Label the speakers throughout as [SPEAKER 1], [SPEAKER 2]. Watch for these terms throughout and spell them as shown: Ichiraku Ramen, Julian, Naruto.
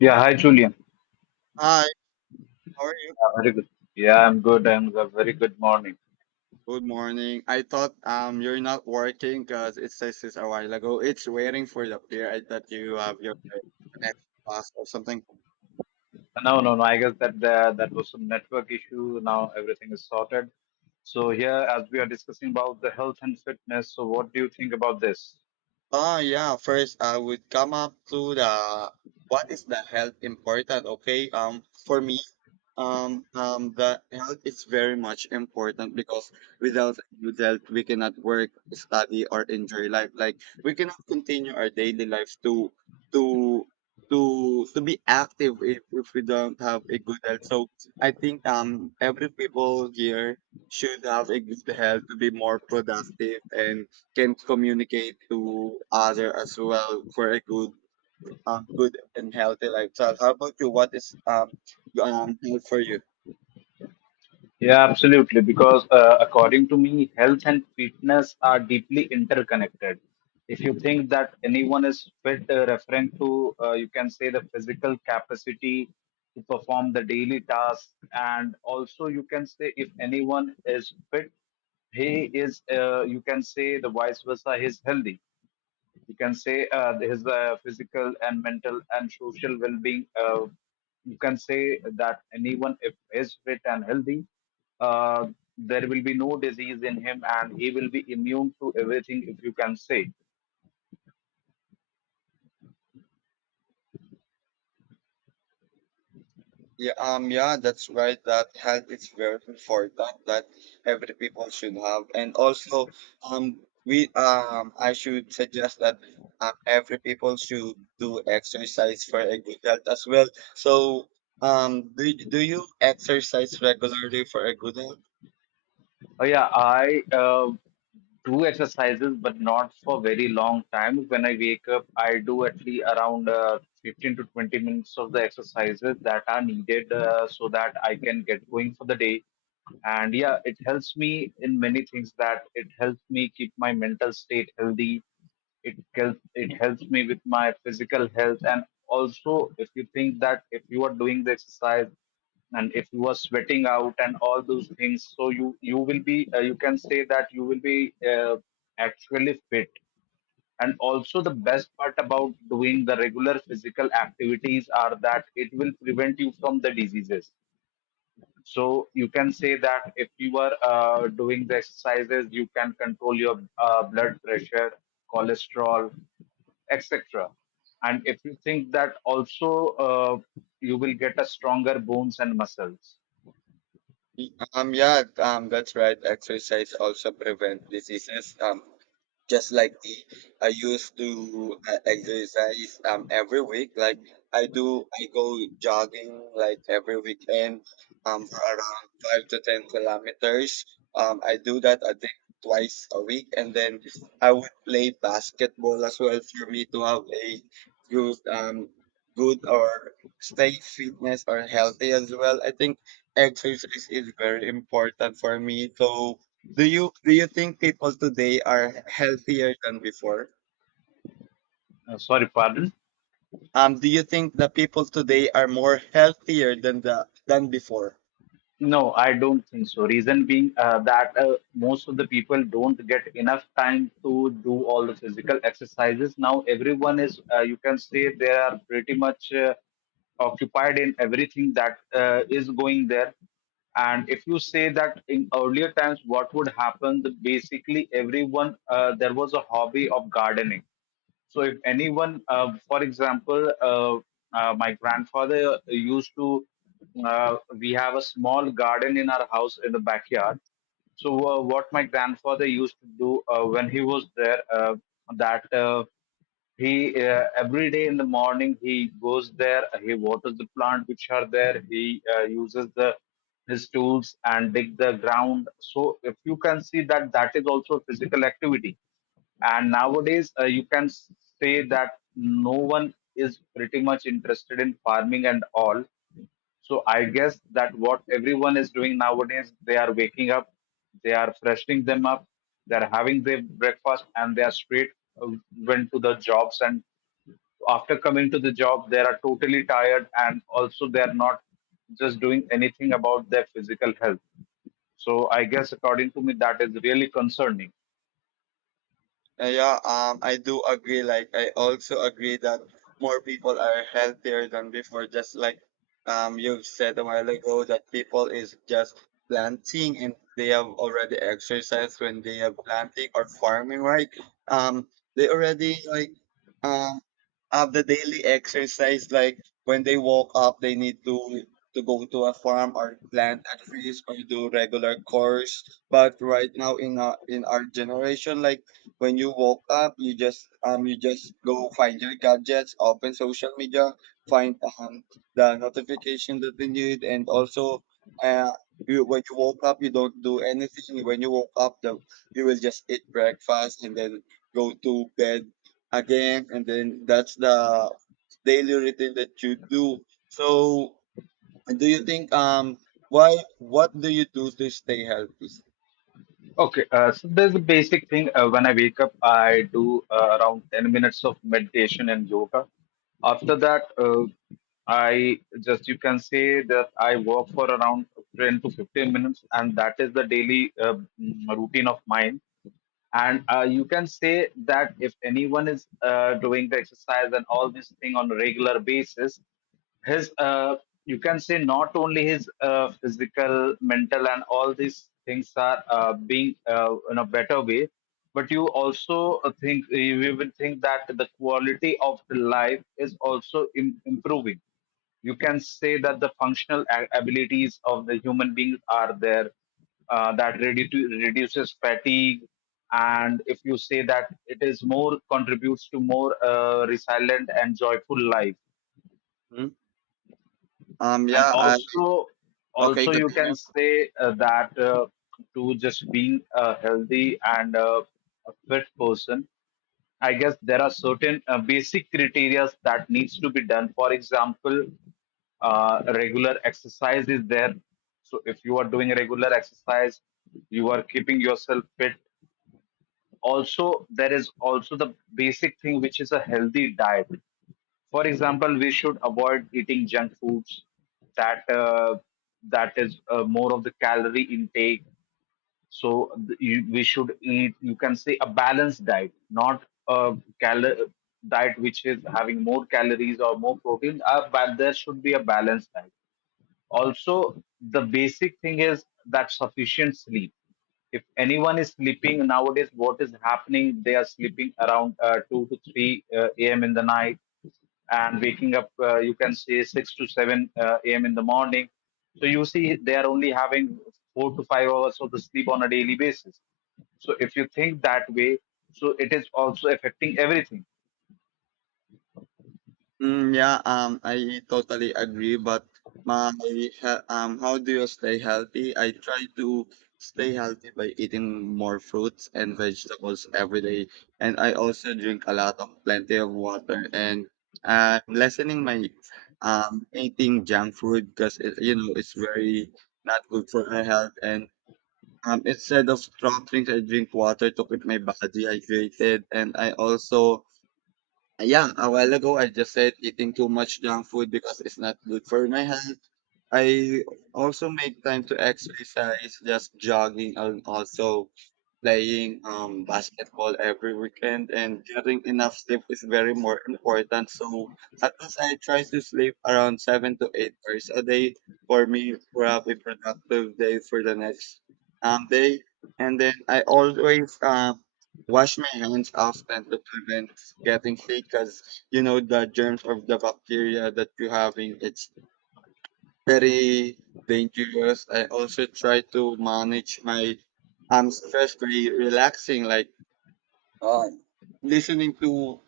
[SPEAKER 1] Yeah, hi Julian.
[SPEAKER 2] Hi, how are you?
[SPEAKER 1] Yeah, very good. Yeah, I'm good. I'm a very good morning.
[SPEAKER 2] Good morning. I thought you're not working because it says this a while ago. It's waiting for the player. I thought you have your connection lost or something.
[SPEAKER 1] No, no, no. I guess that that was some network issue. Now everything is sorted. So here, as we are discussing about the health and fitness, so what do you think about this?
[SPEAKER 2] Yeah, first I would come up to the what is the health important? Okay. For me, the health is very much important because without good health, we cannot work, study, or enjoy life. Like we cannot continue our daily life to to be active if we don't have a good health. So I think every people here should have a good health to be more productive and can communicate to other as well for a good good and healthy lifestyle. How about you? What is health for you?
[SPEAKER 1] Yeah, absolutely. Because according to me, health and fitness are deeply interconnected. If you think that anyone is fit, referring to, you can say, the physical capacity to perform the daily tasks. And also, you can say, if anyone is fit, he is, you can say, the vice versa, he's healthy, you can say, his physical and mental and social well-being, you can say that anyone if is fit and healthy, uh, there will be no disease in him and he will be immune to everything, if you can say.
[SPEAKER 2] Yeah, yeah, that's right. That health is very important that every people should have. And also um we I should suggest that every people should do exercise for a good health as well. So do you exercise regularly for a good health?
[SPEAKER 1] Oh yeah, I do exercises, but not for very long time. When I wake up, I do at least around 15 to 20 minutes of the exercises that are needed, so that I can get going for the day. And yeah, it helps me in many things, that it helps me keep my mental state healthy, it helps me with my physical health. And also, if you think that if you are doing the exercise and if you are sweating out and all those things, so you will be, you can say that you will be, uh, actually fit. And also, the best part about doing the regular physical activities are that it will prevent you from the diseases. So you can say that if you are doing the exercises, you can control your blood pressure, cholesterol, etc. And if you think that also, you will get a stronger bones and muscles.
[SPEAKER 2] Yeah, that's right. Exercise also prevent diseases. Just like I used to exercise every week. Like I go jogging like every weekend, for around 5 to 10 kilometers. I do that I think twice a week, and then I would play basketball as well for me to have a good good or stay fitness or healthy as well. I think exercise is very important for me. So do you think people today are healthier than before?
[SPEAKER 1] Sorry, pardon.
[SPEAKER 2] Do you think the people today are more healthier than the than before?
[SPEAKER 1] No, I don't think so. Reason being that most of the people don't get enough time to do all the physical exercises. Now, everyone is, you can say, they are pretty much occupied in everything that is going there. And if you say that in earlier times, what would happen? That basically, everyone, there was a hobby of gardening. So if anyone, my grandfather used to, we have a small garden in our house in the backyard. So what my grandfather used to do, when he was there, that. He, every day in the morning, he goes there, he waters the plant which are there, he uses the his tools and dig the ground. So if you can see, that that is also a physical activity. And nowadays, say that no one is pretty much interested in farming and all. So I guess that what everyone is doing nowadays, they are waking up, they are freshening them up, they are having their breakfast, and they are straight, uh, went to the jobs. And after coming to the job, they are totally tired, and also they are not just doing anything about their physical health. So I guess, according to me, that is really concerning.
[SPEAKER 2] Yeah, I do agree. Like I also agree that more people are healthier than before. Just like you said a while ago that people is just planting and they have already exercised when they are planting or farming, right? Um, they already like um have the daily exercise. Like when they woke up they need to go to a farm or plant a trees or do regular chores, but right now in our generation, like when you woke up you just go find your gadgets, open social media, find the notification that they need. And also uh when you woke up you don't do anything. When you woke up, the you will just eat breakfast and then go to bed again, and then that's the daily routine that you do. So do you think why what do you do to stay healthy?
[SPEAKER 1] Okay, so there's a basic thing. When I wake up, I do around 10 minutes of meditation and yoga. After that, I just, you can say that I walk for around 10 to 15 minutes, and that is the daily routine of mine. And you can say that if anyone is doing the exercise and all this thing on a regular basis, his, you can say, not only his physical, mental and all these things are being in a better way, but you also think you will think that the quality of the life is also improving. You can say that the functional abilities of the human beings are there, that reduces fatigue. And if you say that, it is more contributes to more resilient and joyful life.
[SPEAKER 2] Hmm?
[SPEAKER 1] And
[SPEAKER 2] Yeah I
[SPEAKER 1] also,
[SPEAKER 2] Okay,
[SPEAKER 1] also you can
[SPEAKER 2] continue.
[SPEAKER 1] say, that to just being a healthy and a fit person, I guess there are certain basic criteria that needs to be done. For example, regular exercise is there. So if you are doing regular exercise, you are keeping yourself fit. Also, there is also the basic thing, which is a healthy diet. For example, we should avoid eating junk foods that that is more of the calorie intake. So we should eat, you can say, a balanced diet, not a diet which is having more calories or more protein, but there should be a balanced diet. Also, the basic thing is that sufficient sleep. If anyone is sleeping nowadays, what is happening? They are sleeping around 2 to 3 a.m. in the night, and waking up you can say 6 to 7 a.m. in the morning. So you see, they are only having 4 to 5 hours of the sleep on a daily basis. So if you think that way, so it is also affecting everything.
[SPEAKER 2] Mm, yeah, I totally agree. But my he- how do you stay healthy? I try to stay healthy by eating more fruits and vegetables every day, and I also drink a lot of plenty of water and lessening my eating junk food because it, you know, it's very not good for my health. And instead of strong drinks, I drink water to keep my body hydrated. And I also, yeah, a while ago I just said eating too much junk food because it's not good for my health. I also make time to exercise, just jogging and also playing basketball every weekend. And getting enough sleep is very more important. So at least I try to sleep around 7 to 8 hours a day for me to have a productive day for the next day. And then I always wash my hands often to prevent getting sick, because you know the germs of the bacteria that you having, it's very dangerous. I also try to manage my stress by relaxing, like uh, listening to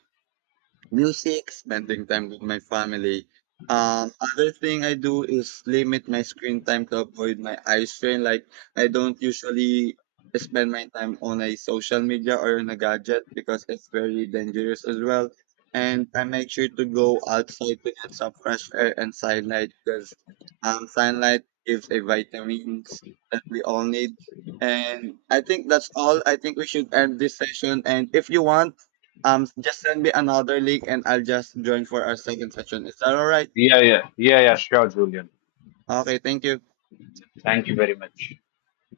[SPEAKER 2] music, spending time with my family. Other thing I do is limit my screen time to avoid my eye strain. Like I don't usually spend my time on a social media or on a gadget because it's very dangerous as well. And I make sure to go outside to get some fresh air and sunlight, because sunlight gives a vitamins that we all need. And I think that's all. I think we should end this session. And if you want, just send me another link and I'll just join for our second session. Is that all right?
[SPEAKER 1] Yeah, yeah, yeah, yeah. Sure, Julian.
[SPEAKER 2] Okay, thank you.
[SPEAKER 1] Thank you very much.